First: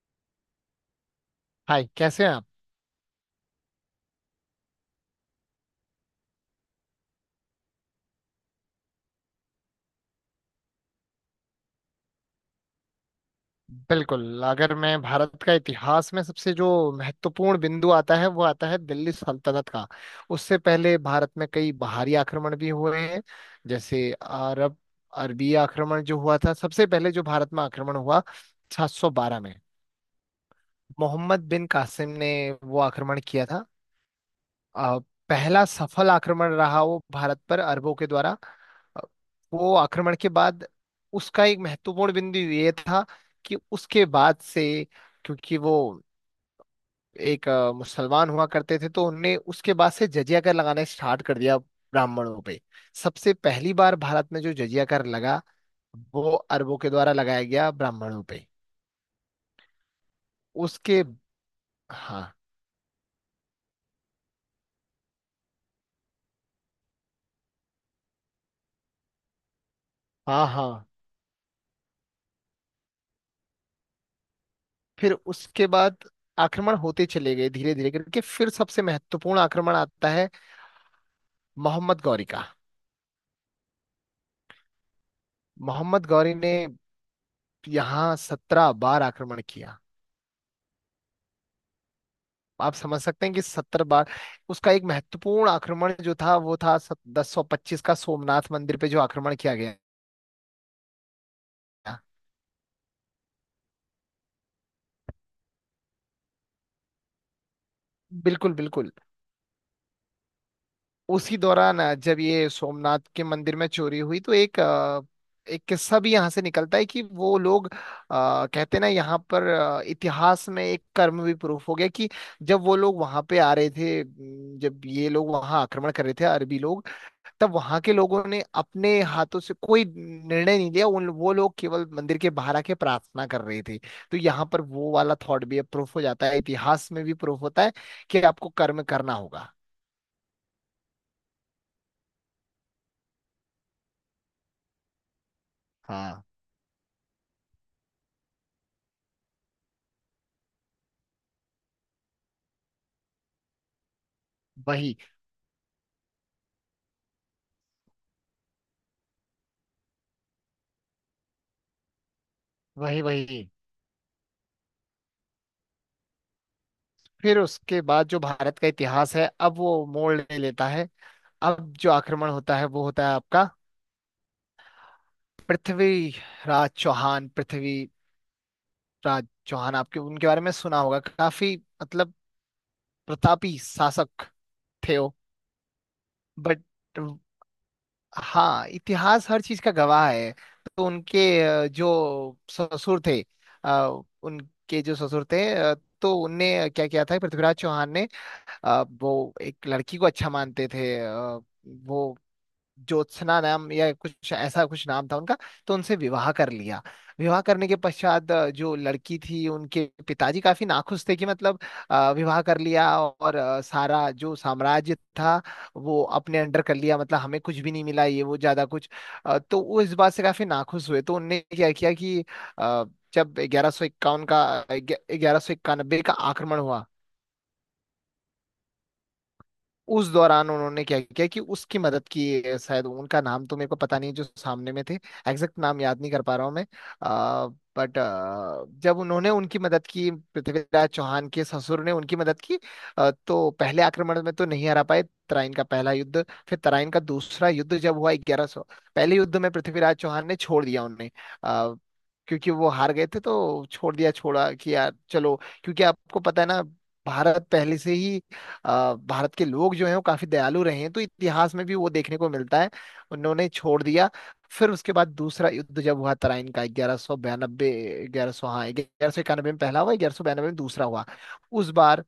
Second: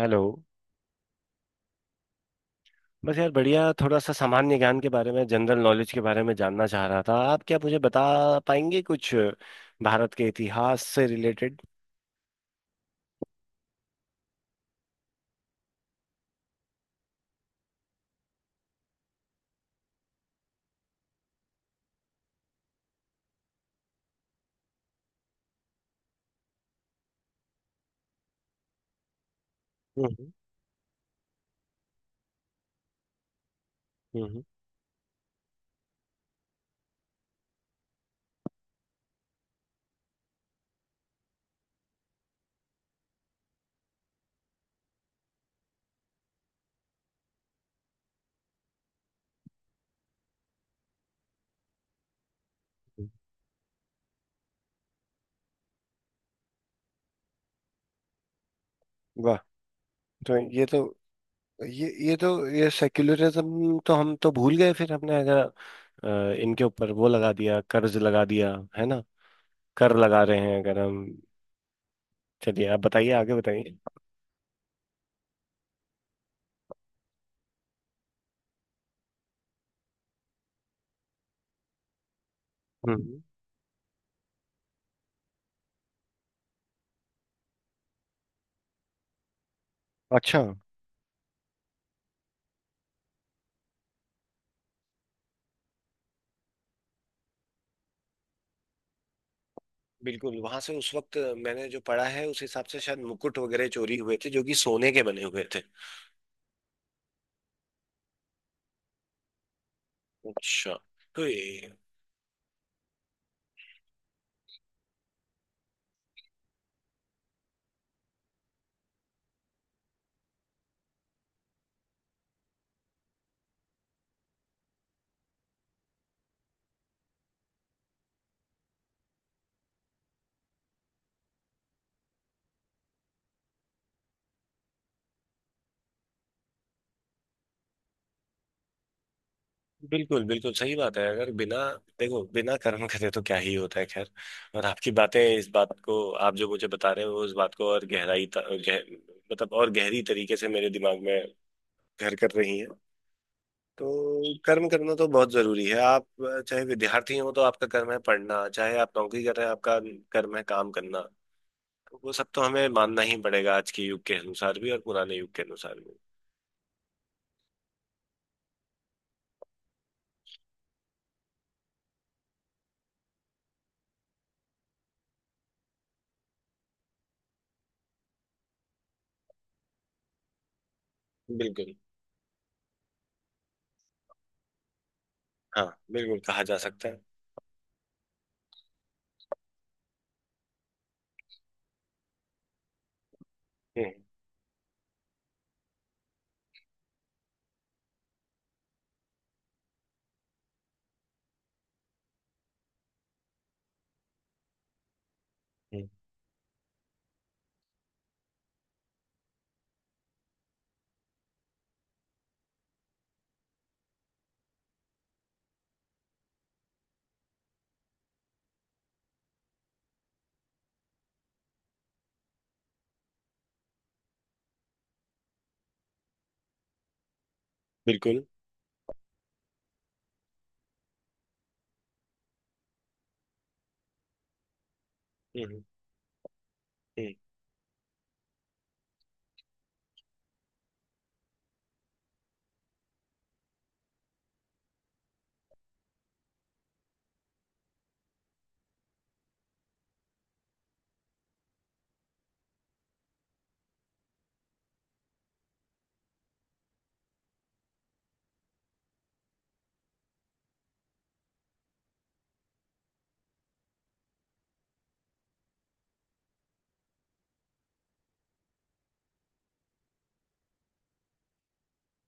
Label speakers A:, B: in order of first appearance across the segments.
A: Hello.
B: Hi, कैसे हैं आप?
A: बस यार बढ़िया, थोड़ा सा सामान्य ज्ञान के बारे में, जनरल नॉलेज के बारे में जानना चाह रहा था। आप क्या मुझे बता पाएंगे कुछ भारत के इतिहास से रिलेटेड?
B: बिल्कुल। अगर मैं भारत का इतिहास में सबसे जो महत्वपूर्ण बिंदु आता है वो आता है दिल्ली सल्तनत का। उससे पहले भारत में कई बाहरी आक्रमण भी हुए हैं, जैसे अरबी आक्रमण जो हुआ था। सबसे पहले जो भारत में आक्रमण हुआ 712 में,
A: हम्म।
B: मोहम्मद बिन कासिम ने वो आक्रमण किया था।
A: हम्म।
B: अ, पहला सफल आक्रमण रहा वो भारत पर अरबों के द्वारा। अ, वो आक्रमण के बाद उसका एक महत्वपूर्ण बिंदु ये था, कि उसके बाद से, क्योंकि वो एक मुसलमान हुआ करते थे, तो उनने उसके बाद से जजिया कर लगाना स्टार्ट कर दिया ब्राह्मणों पे।
A: हम्म।
B: सबसे पहली बार भारत में जो जजिया कर लगा वो अरबों के द्वारा लगाया गया ब्राह्मणों पे।
A: वाह। तो ये तो
B: उसके
A: ये ये
B: हाँ,
A: तो ये सेक्युलरिज्म तो हम तो भूल गए फिर। हमने अगर इनके ऊपर वो लगा दिया, कर्ज लगा दिया है ना, कर लगा रहे
B: हाँ,
A: हैं अगर
B: हाँ।
A: हम। चलिए, आप बताइए, आगे बताइए।
B: फिर उसके बाद आक्रमण होते चले गए धीरे धीरे करके। फिर सबसे महत्वपूर्ण आक्रमण आता है मोहम्मद गौरी का।
A: हम्म।
B: मोहम्मद गौरी ने यहाँ 17 बार आक्रमण किया।
A: अच्छा।
B: आप समझ सकते हैं कि 70 बार। उसका एक महत्वपूर्ण आक्रमण जो था वो था 1025 का, सोमनाथ मंदिर पे जो आक्रमण किया गया।
A: बिल्कुल। वहां से उस वक्त मैंने जो पढ़ा है उस हिसाब से शायद मुकुट वगैरह चोरी हुए थे जो कि सोने के बने हुए थे।
B: बिल्कुल, बिल्कुल।
A: अच्छा। तो
B: उसी
A: ये
B: दौरान, जब ये सोमनाथ के मंदिर में चोरी हुई, तो एक किस्सा भी यहाँ से निकलता है कि वो लोग, कहते हैं ना, यहाँ पर इतिहास में एक कर्म भी प्रूफ हो गया कि जब वो लोग वहां पे आ रहे थे म, जब ये लोग वहां आक्रमण कर रहे थे अरबी लोग, तब वहां के लोगों ने अपने हाथों से कोई निर्णय नहीं लिया। उन वो लोग केवल मंदिर के बाहर आके प्रार्थना कर रहे थे। तो यहाँ पर वो वाला थॉट भी प्रूफ हो जाता है, इतिहास में भी प्रूफ होता है कि आपको कर्म करना होगा।
A: बिल्कुल, बिल्कुल सही बात है। अगर बिना देखो बिना कर्म करे तो क्या ही होता है। खैर। और आपकी बातें इस बात को
B: हाँ।
A: आप जो मुझे बता रहे हो वो इस बात को और मतलब और गहरी तरीके से मेरे दिमाग में घर कर रही हैं। तो कर्म करना
B: वही,
A: तो बहुत जरूरी है। आप चाहे विद्यार्थी हो तो आपका कर्म है पढ़ना, चाहे आप नौकरी कर रहे हैं आपका कर्म है काम करना। तो वो सब तो हमें मानना
B: वही,
A: ही
B: वही।
A: पड़ेगा, आज के युग के अनुसार भी और पुराने युग के अनुसार भी।
B: फिर उसके बाद जो भारत का इतिहास है, अब वो मोड़ ले लेता है। अब जो आक्रमण होता है वो होता है आपका पृथ्वी राज चौहान पृथ्वी राज चौहान। आपके उनके बारे में सुना होगा काफी।
A: बिल्कुल।
B: मतलब प्रतापी शासक थे वो।
A: हाँ, बिल्कुल कहा जा
B: बट
A: सकता है।
B: हाँ, इतिहास हर चीज का गवाह है। तो उनके अ, जो ससुर थे
A: हम्म।
B: अ, उनके जो ससुर थे, तो उनने क्या किया था पृथ्वीराज चौहान ने। वो एक लड़की को अच्छा मानते थे। वो ज्योत्सना नाम या कुछ ऐसा कुछ नाम था उनका, तो
A: हम्म।
B: उनसे विवाह कर लिया। विवाह करने के पश्चात, जो लड़की थी उनके पिताजी काफी नाखुश थे कि, मतलब, विवाह कर लिया और सारा जो साम्राज्य था वो अपने अंडर कर लिया, मतलब हमें कुछ भी नहीं मिला, ये वो ज्यादा कुछ। तो वो इस बात से काफी नाखुश हुए, तो उनने क्या किया कि, अ, जब 1191 का आक्रमण हुआ,
A: बिल्कुल।
B: उस दौरान उन्होंने क्या किया कि उसकी मदद की है, शायद उनका नाम तो मेरे को पता नहीं, जो सामने में थे। एग्जैक्ट
A: हम्म।
B: नाम याद नहीं कर पा रहा हूँ मैं।
A: हम्म।
B: बट जब उन्होंने उनकी मदद की, पृथ्वीराज चौहान के ससुर ने उनकी मदद की, तो पहले आक्रमण में तो नहीं हरा पाए, तराइन का पहला युद्ध। फिर तराइन का दूसरा युद्ध जब हुआ ग्यारह सौ। पहले युद्ध में पृथ्वीराज चौहान ने छोड़ दिया उन्हें। अ, क्योंकि वो हार गए थे तो छोड़ दिया, छोड़ा कि यार चलो। क्योंकि आपको पता है ना, भारत पहले से ही अ, भारत के लोग जो हैं वो काफी दयालु रहे हैं, तो इतिहास में भी वो देखने को मिलता है। उन्होंने छोड़ दिया। फिर उसके बाद दूसरा युद्ध जब हुआ तराइन का, 1192, ग्यारह सौ हाँ, 1191 में पहला हुआ, 1192 में दूसरा हुआ। उस बार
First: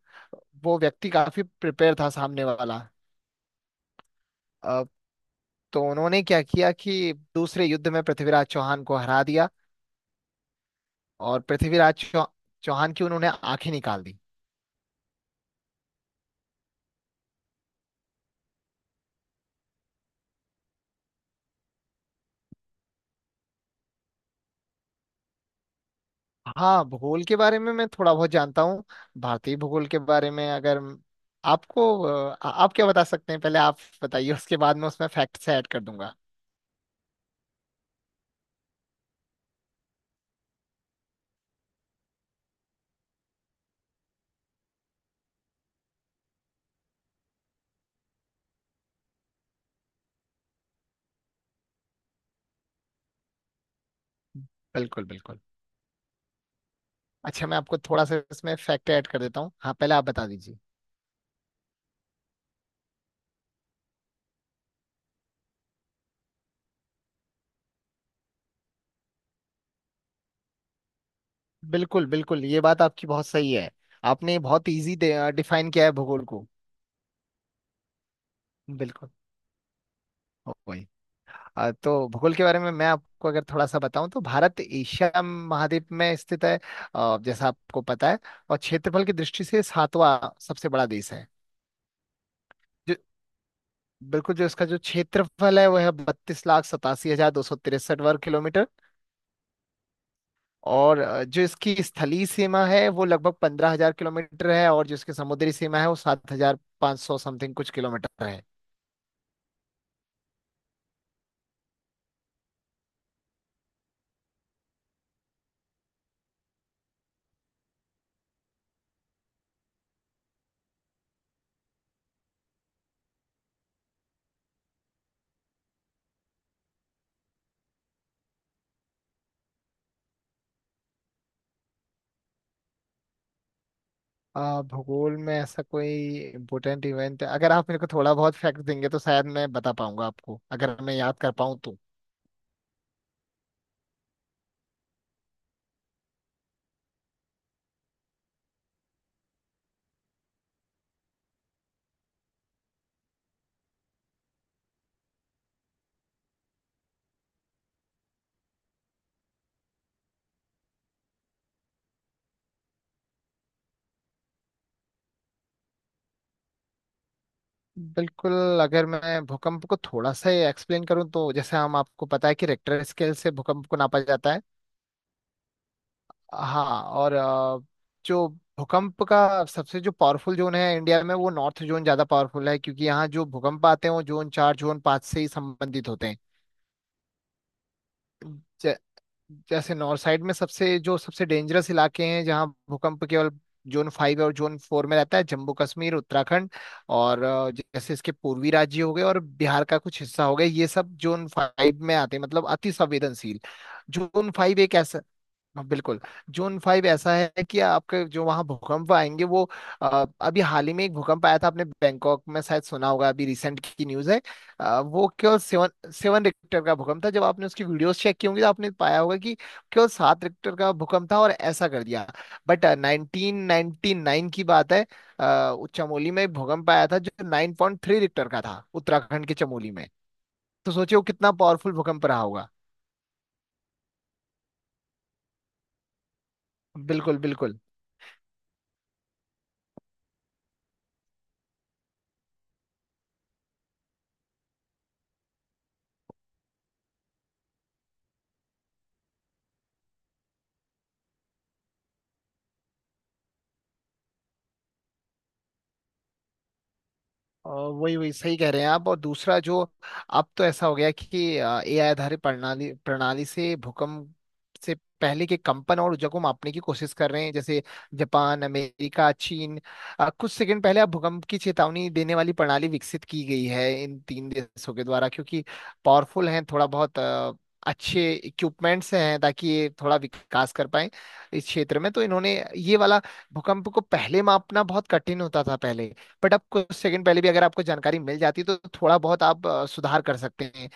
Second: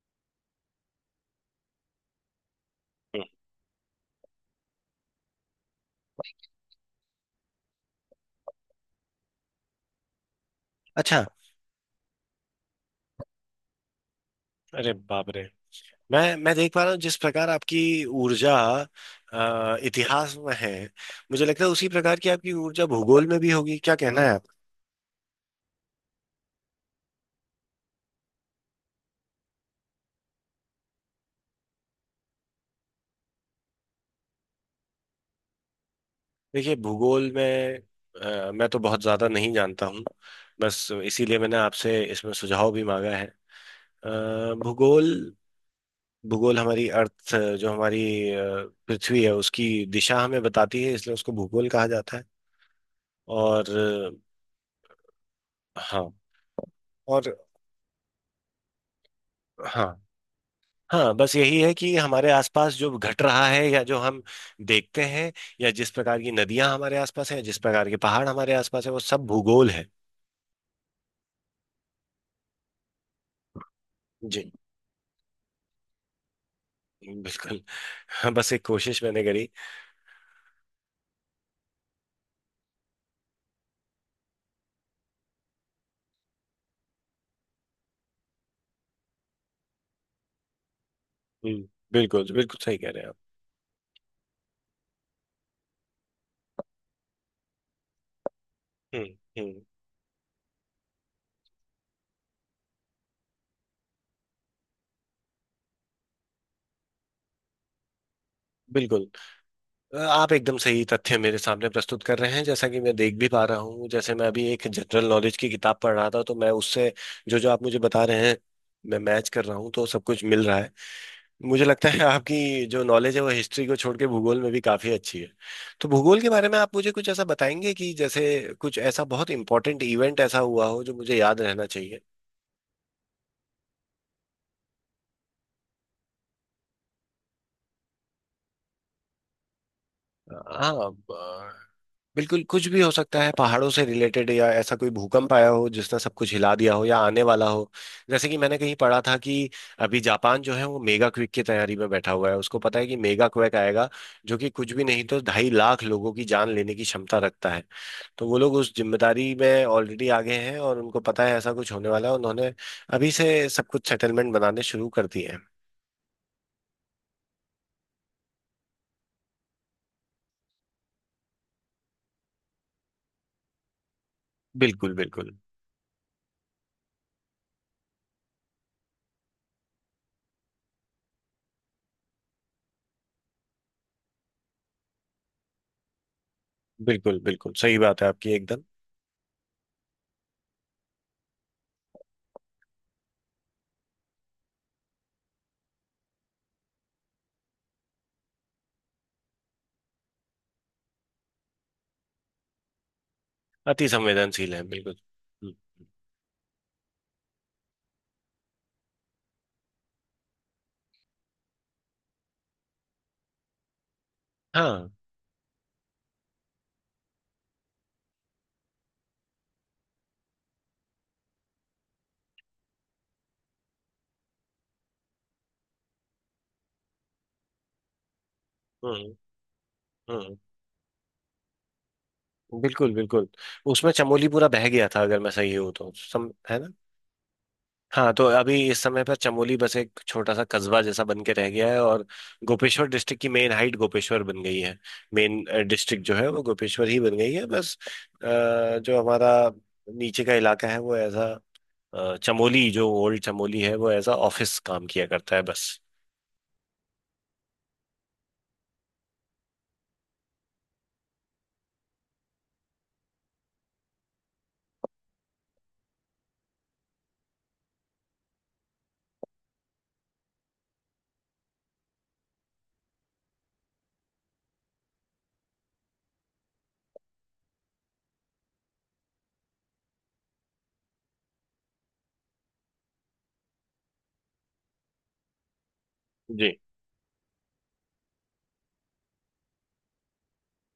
B: वो व्यक्ति काफी प्रिपेयर था, सामने वाला।
A: हम्म।
B: अ, तो उन्होंने क्या किया कि दूसरे युद्ध में पृथ्वीराज चौहान को हरा दिया
A: अच्छा।
B: और चौहान की उन्होंने आंखें निकाल दी।
A: अरे बाप रे! मैं देख पा रहा हूँ जिस प्रकार आपकी ऊर्जा इतिहास में है, मुझे लगता है उसी प्रकार की आपकी ऊर्जा भूगोल में भी होगी। क्या कहना है आप?
B: हाँ, भूगोल के बारे में मैं थोड़ा बहुत जानता हूँ। भारतीय भूगोल के बारे में, अगर आप क्या बता सकते हैं, पहले आप बताइए, उसके बाद मैं उसमें फैक्ट्स ऐड कर दूंगा।
A: देखिए, भूगोल में मैं तो बहुत ज्यादा नहीं जानता हूँ। बस इसीलिए मैंने आपसे इसमें सुझाव भी मांगा है। अ, भूगोल भूगोल हमारी अर्थ, जो हमारी पृथ्वी है, उसकी दिशा हमें बताती है, इसलिए उसको भूगोल कहा जाता है। और
B: बिल्कुल, बिल्कुल।
A: हाँ। और
B: अच्छा, मैं आपको थोड़ा सा इसमें फैक्ट ऐड कर देता हूँ, हाँ,
A: हाँ,
B: पहले आप बता दीजिए।
A: हाँ, बस यही है कि हमारे आसपास जो घट रहा है या जो हम देखते हैं, या जिस प्रकार की नदियां हमारे आसपास हैं, जिस प्रकार के पहाड़ हमारे आसपास है, वो सब भूगोल है।
B: बिल्कुल, बिल्कुल, ये बात आपकी बहुत सही है। आपने
A: जी।
B: बहुत इजी डिफाइन किया है भूगोल को।
A: बिल्कुल। हाँ, बस एक कोशिश
B: बिल्कुल।
A: मैंने करी।
B: वही। तो भूगोल के बारे में मैं आपको अगर थोड़ा सा बताऊं, तो भारत एशिया महाद्वीप में स्थित है, जैसा आपको पता है, और क्षेत्रफल की दृष्टि से 7वां सबसे बड़ा देश है।
A: हम्म। बिल्कुल, बिल्कुल सही कह
B: जो
A: रहे हैं आप।
B: बिल्कुल। जो इसका जो क्षेत्रफल है वह है 32,87,263 वर्ग किलोमीटर।
A: हम्म। हम्म।
B: और जो इसकी स्थलीय सीमा है वो लगभग 15,000 किलोमीटर है, और जो इसकी समुद्री सीमा है वो 7,500 समथिंग कुछ किलोमीटर है।
A: बिल्कुल। आप एकदम सही तथ्य मेरे सामने प्रस्तुत कर रहे हैं, जैसा कि मैं देख भी पा रहा हूँ। जैसे मैं अभी एक जनरल नॉलेज की किताब पढ़ रहा था, तो मैं उससे जो जो आप मुझे बता रहे हैं मैं मैच कर रहा हूँ, तो सब कुछ मिल रहा है। मुझे लगता है आपकी जो नॉलेज है वो हिस्ट्री को छोड़ के भूगोल में भी काफ़ी अच्छी है। तो भूगोल के बारे में आप मुझे कुछ ऐसा बताएंगे कि जैसे कुछ ऐसा बहुत इंपॉर्टेंट इवेंट ऐसा हुआ हो जो मुझे याद रहना चाहिए?
B: भूगोल में ऐसा कोई इम्पोर्टेंट इवेंट है, अगर आप मेरे को थोड़ा बहुत फैक्ट देंगे, तो शायद मैं बता पाऊंगा आपको, अगर
A: हाँ,
B: मैं याद कर पाऊँ तो।
A: बिल्कुल कुछ भी हो सकता है, पहाड़ों से रिलेटेड, या ऐसा कोई भूकंप आया हो जिसने सब कुछ हिला दिया हो या आने वाला हो। जैसे कि मैंने कहीं पढ़ा था कि अभी जापान जो है वो मेगा क्विक की तैयारी में बैठा हुआ है, उसको पता है कि मेगा क्वेक आएगा, जो कि कुछ भी नहीं तो 2.5 लाख लोगों की जान लेने की क्षमता रखता है। तो वो लोग उस जिम्मेदारी में ऑलरेडी आगे हैं और उनको पता है ऐसा कुछ होने वाला है, उन्होंने अभी से सब कुछ सेटलमेंट बनाने शुरू कर दिए हैं।
B: बिल्कुल। अगर मैं भूकंप को थोड़ा सा एक्सप्लेन करूँ, तो जैसे हम, आपको पता है कि रेक्टर स्केल से भूकंप को नापा जाता है।
A: बिल्कुल। बिल्कुल,
B: हाँ, और जो भूकंप का सबसे जो पावरफुल जोन है इंडिया में वो नॉर्थ जोन, ज्यादा पावरफुल है, क्योंकि यहाँ जो भूकंप आते हैं वो जोन चार, जोन पाँच से ही संबंधित होते
A: बिल्कुल, बिल्कुल सही बात है आपकी, एकदम।
B: हैं। जैसे नॉर्थ साइड में सबसे जो सबसे डेंजरस इलाके हैं जहाँ भूकंप केवल जोन फाइव और जोन फोर में रहता है: जम्मू कश्मीर, उत्तराखंड, और जैसे इसके पूर्वी राज्य हो गए, और बिहार का कुछ हिस्सा हो गया, ये सब जोन फाइव में आते हैं, मतलब अति संवेदनशील।
A: अति
B: जोन
A: संवेदनशील
B: फाइव
A: है,
B: एक
A: बिल्कुल।
B: ऐसा।
A: हम्म,
B: हाँ, बिल्कुल। जून फाइव ऐसा है कि आपके जो वहाँ भूकंप आएंगे वो, अभी हाल ही में एक भूकंप आया था, आपने बैंकॉक में शायद सुना होगा, अभी रिसेंट की न्यूज़ है। वो केवल 7.7 रिक्टर का भूकंप था। जब आपने उसकी वीडियोस चेक की होंगी, तो आपने पाया होगा कि केवल 7 रिक्टर का भूकंप था और ऐसा कर दिया। बट 1999 की बात है, चमोली में एक भूकंप आया था जो 9.3 रिक्टर का था,
A: हाँ।
B: उत्तराखंड के चमोली में।
A: हम्म।
B: तो सोचिए वो कितना पावरफुल भूकंप रहा होगा।
A: बिल्कुल। बिल्कुल उसमें चमोली पूरा बह गया था अगर मैं सही हूँ तो, सम है ना?
B: बिल्कुल, बिल्कुल।
A: हाँ, तो अभी इस समय पर चमोली बस एक छोटा सा कस्बा जैसा बन के रह गया है, और गोपेश्वर डिस्ट्रिक्ट की मेन हाइट गोपेश्वर बन गई है। मेन डिस्ट्रिक्ट जो है वो गोपेश्वर ही बन गई है बस। अ, जो हमारा नीचे का इलाका है वो ऐसा। चमोली जो ओल्ड चमोली है वो ऐसा ऑफिस काम किया करता है बस।
B: वही, वही, सही कह रहे हैं आप। और दूसरा जो, अब तो ऐसा हो गया कि एआई आधारित प्रणाली प्रणाली से भूकंप से पहले के कंपन और ऊर्जा को मापने की कोशिश कर रहे हैं, जैसे जापान, अमेरिका, चीन। कुछ सेकंड पहले अब भूकंप की चेतावनी देने वाली प्रणाली विकसित की गई है इन तीन देशों के द्वारा, क्योंकि पावरफुल हैं थोड़ा बहुत, अच्छे इक्विपमेंट्स हैं, ताकि ये थोड़ा विकास कर पाए इस क्षेत्र में। तो इन्होंने ये वाला, भूकंप को पहले मापना बहुत कठिन होता था पहले। बट आप
A: जी।
B: कुछ सेकंड पहले भी अगर आपको जानकारी मिल जाती है, तो थोड़ा बहुत आप सुधार कर सकते हैं।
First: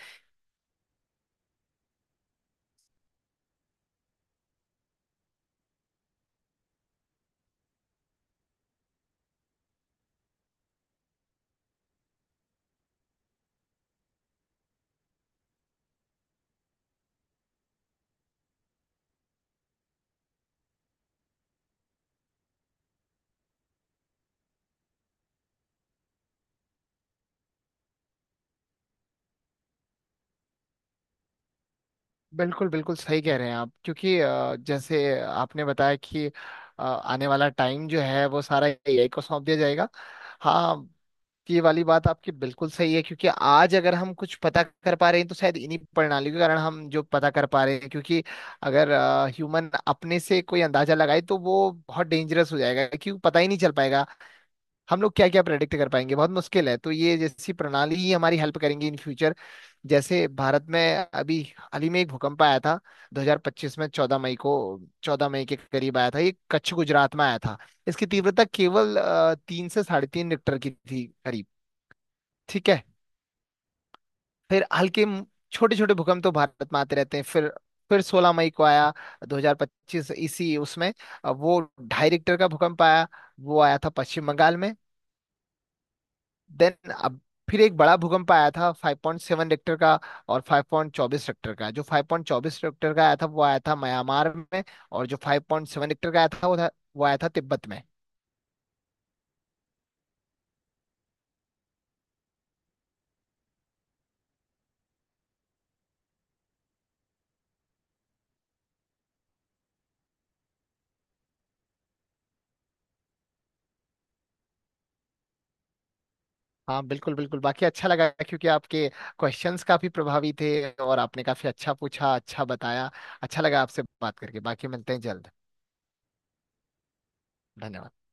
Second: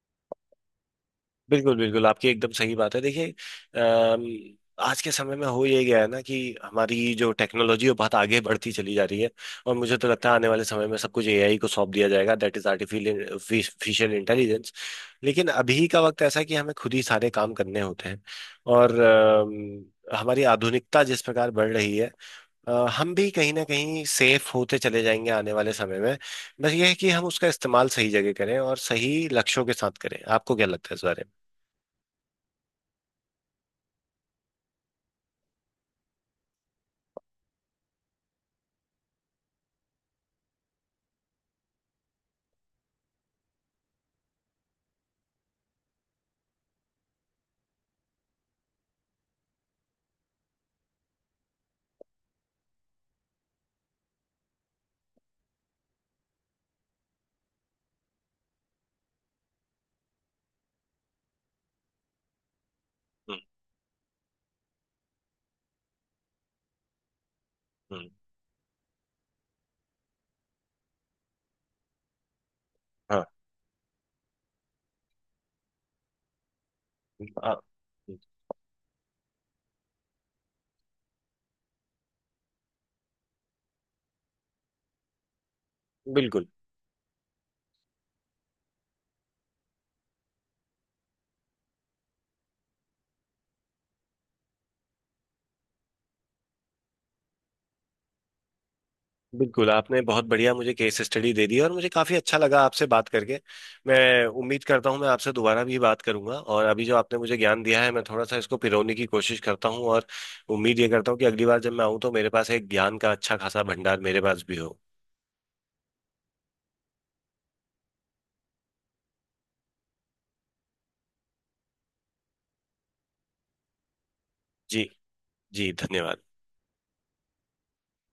A: बिल्कुल, बिल्कुल आपकी एकदम सही बात है। देखिए, अम, आज के समय में हो ये गया है ना, कि हमारी जो टेक्नोलॉजी है बहुत आगे बढ़ती चली जा रही है। और मुझे तो लगता है आने वाले समय में सब कुछ एआई को सौंप दिया जाएगा, दैट इज आर्टिफिशियल इंटेलिजेंस। लेकिन अभी का वक्त ऐसा है कि हमें खुद ही सारे काम करने होते हैं। और हमारी आधुनिकता जिस प्रकार बढ़ रही है, अ, हम भी कहीं ना कहीं सेफ होते चले जाएंगे आने वाले समय में। बस ये है कि हम उसका इस्तेमाल सही जगह करें और सही लक्ष्यों के साथ करें। आपको क्या लगता है इस बारे में?
B: बिल्कुल, बिल्कुल, सही कह रहे हैं आप। क्योंकि जैसे आपने बताया कि आने वाला टाइम जो है वो सारा एआई को सौंप दिया जाएगा। हाँ, ये वाली बात आपकी बिल्कुल सही है, क्योंकि आज अगर हम कुछ पता कर पा रहे हैं तो शायद इन्हीं प्रणालियों के कारण हम जो पता कर पा रहे हैं, क्योंकि अगर ह्यूमन अपने से कोई अंदाजा लगाए तो वो बहुत डेंजरस हो जाएगा, क्योंकि पता ही नहीं चल पाएगा हम लोग क्या क्या प्रेडिक्ट कर पाएंगे, बहुत मुश्किल है। तो ये जैसी प्रणाली ही हमारी हेल्प करेंगी इन फ्यूचर। जैसे भारत में अभी हाल ही में एक भूकंप आया था 2025 में, 14 मई को, 14 मई के करीब आया था, ये कच्छ गुजरात में आया था। इसकी
A: हम्म,
B: तीव्रता केवल 3 से साढ़े 3 रिक्टर की थी करीब। ठीक है।
A: हाँ।
B: फिर हल्के छोटे छोटे भूकंप तो भारत में आते रहते हैं। फिर
A: आ-
B: 16 मई को आया 2025, इसी उसमें वो 2.5 रिक्टर का भूकंप आया, वो आया था पश्चिम बंगाल में।
A: बिल्कुल,
B: देन अब फिर एक बड़ा भूकंप आया था 5.7 रिक्टर का और 5.24 रिक्टर का। जो 5.24 रिक्टर का आया था वो आया था म्यांमार में, और जो 5.7 रिक्टर का आया था वो आया था तिब्बत में।
A: बिल्कुल आपने बहुत बढ़िया मुझे केस स्टडी दे दी और मुझे काफी अच्छा लगा आपसे बात करके। मैं उम्मीद करता हूँ मैं आपसे दोबारा भी बात करूंगा, और अभी जो आपने मुझे ज्ञान दिया है मैं थोड़ा सा इसको पिरोने की कोशिश करता हूँ, और उम्मीद ये करता हूँ कि अगली बार जब मैं आऊँ तो मेरे पास एक ज्ञान का अच्छा खासा भंडार मेरे पास भी हो।
B: हाँ, बिल्कुल, बिल्कुल। बाकी अच्छा लगा, क्योंकि आपके क्वेश्चंस काफी प्रभावी थे और आपने काफी अच्छा पूछा, अच्छा बताया। अच्छा लगा आपसे बात करके। बाकी
A: जी।
B: मिलते हैं जल्द।
A: जी, धन्यवाद।
B: धन्यवाद।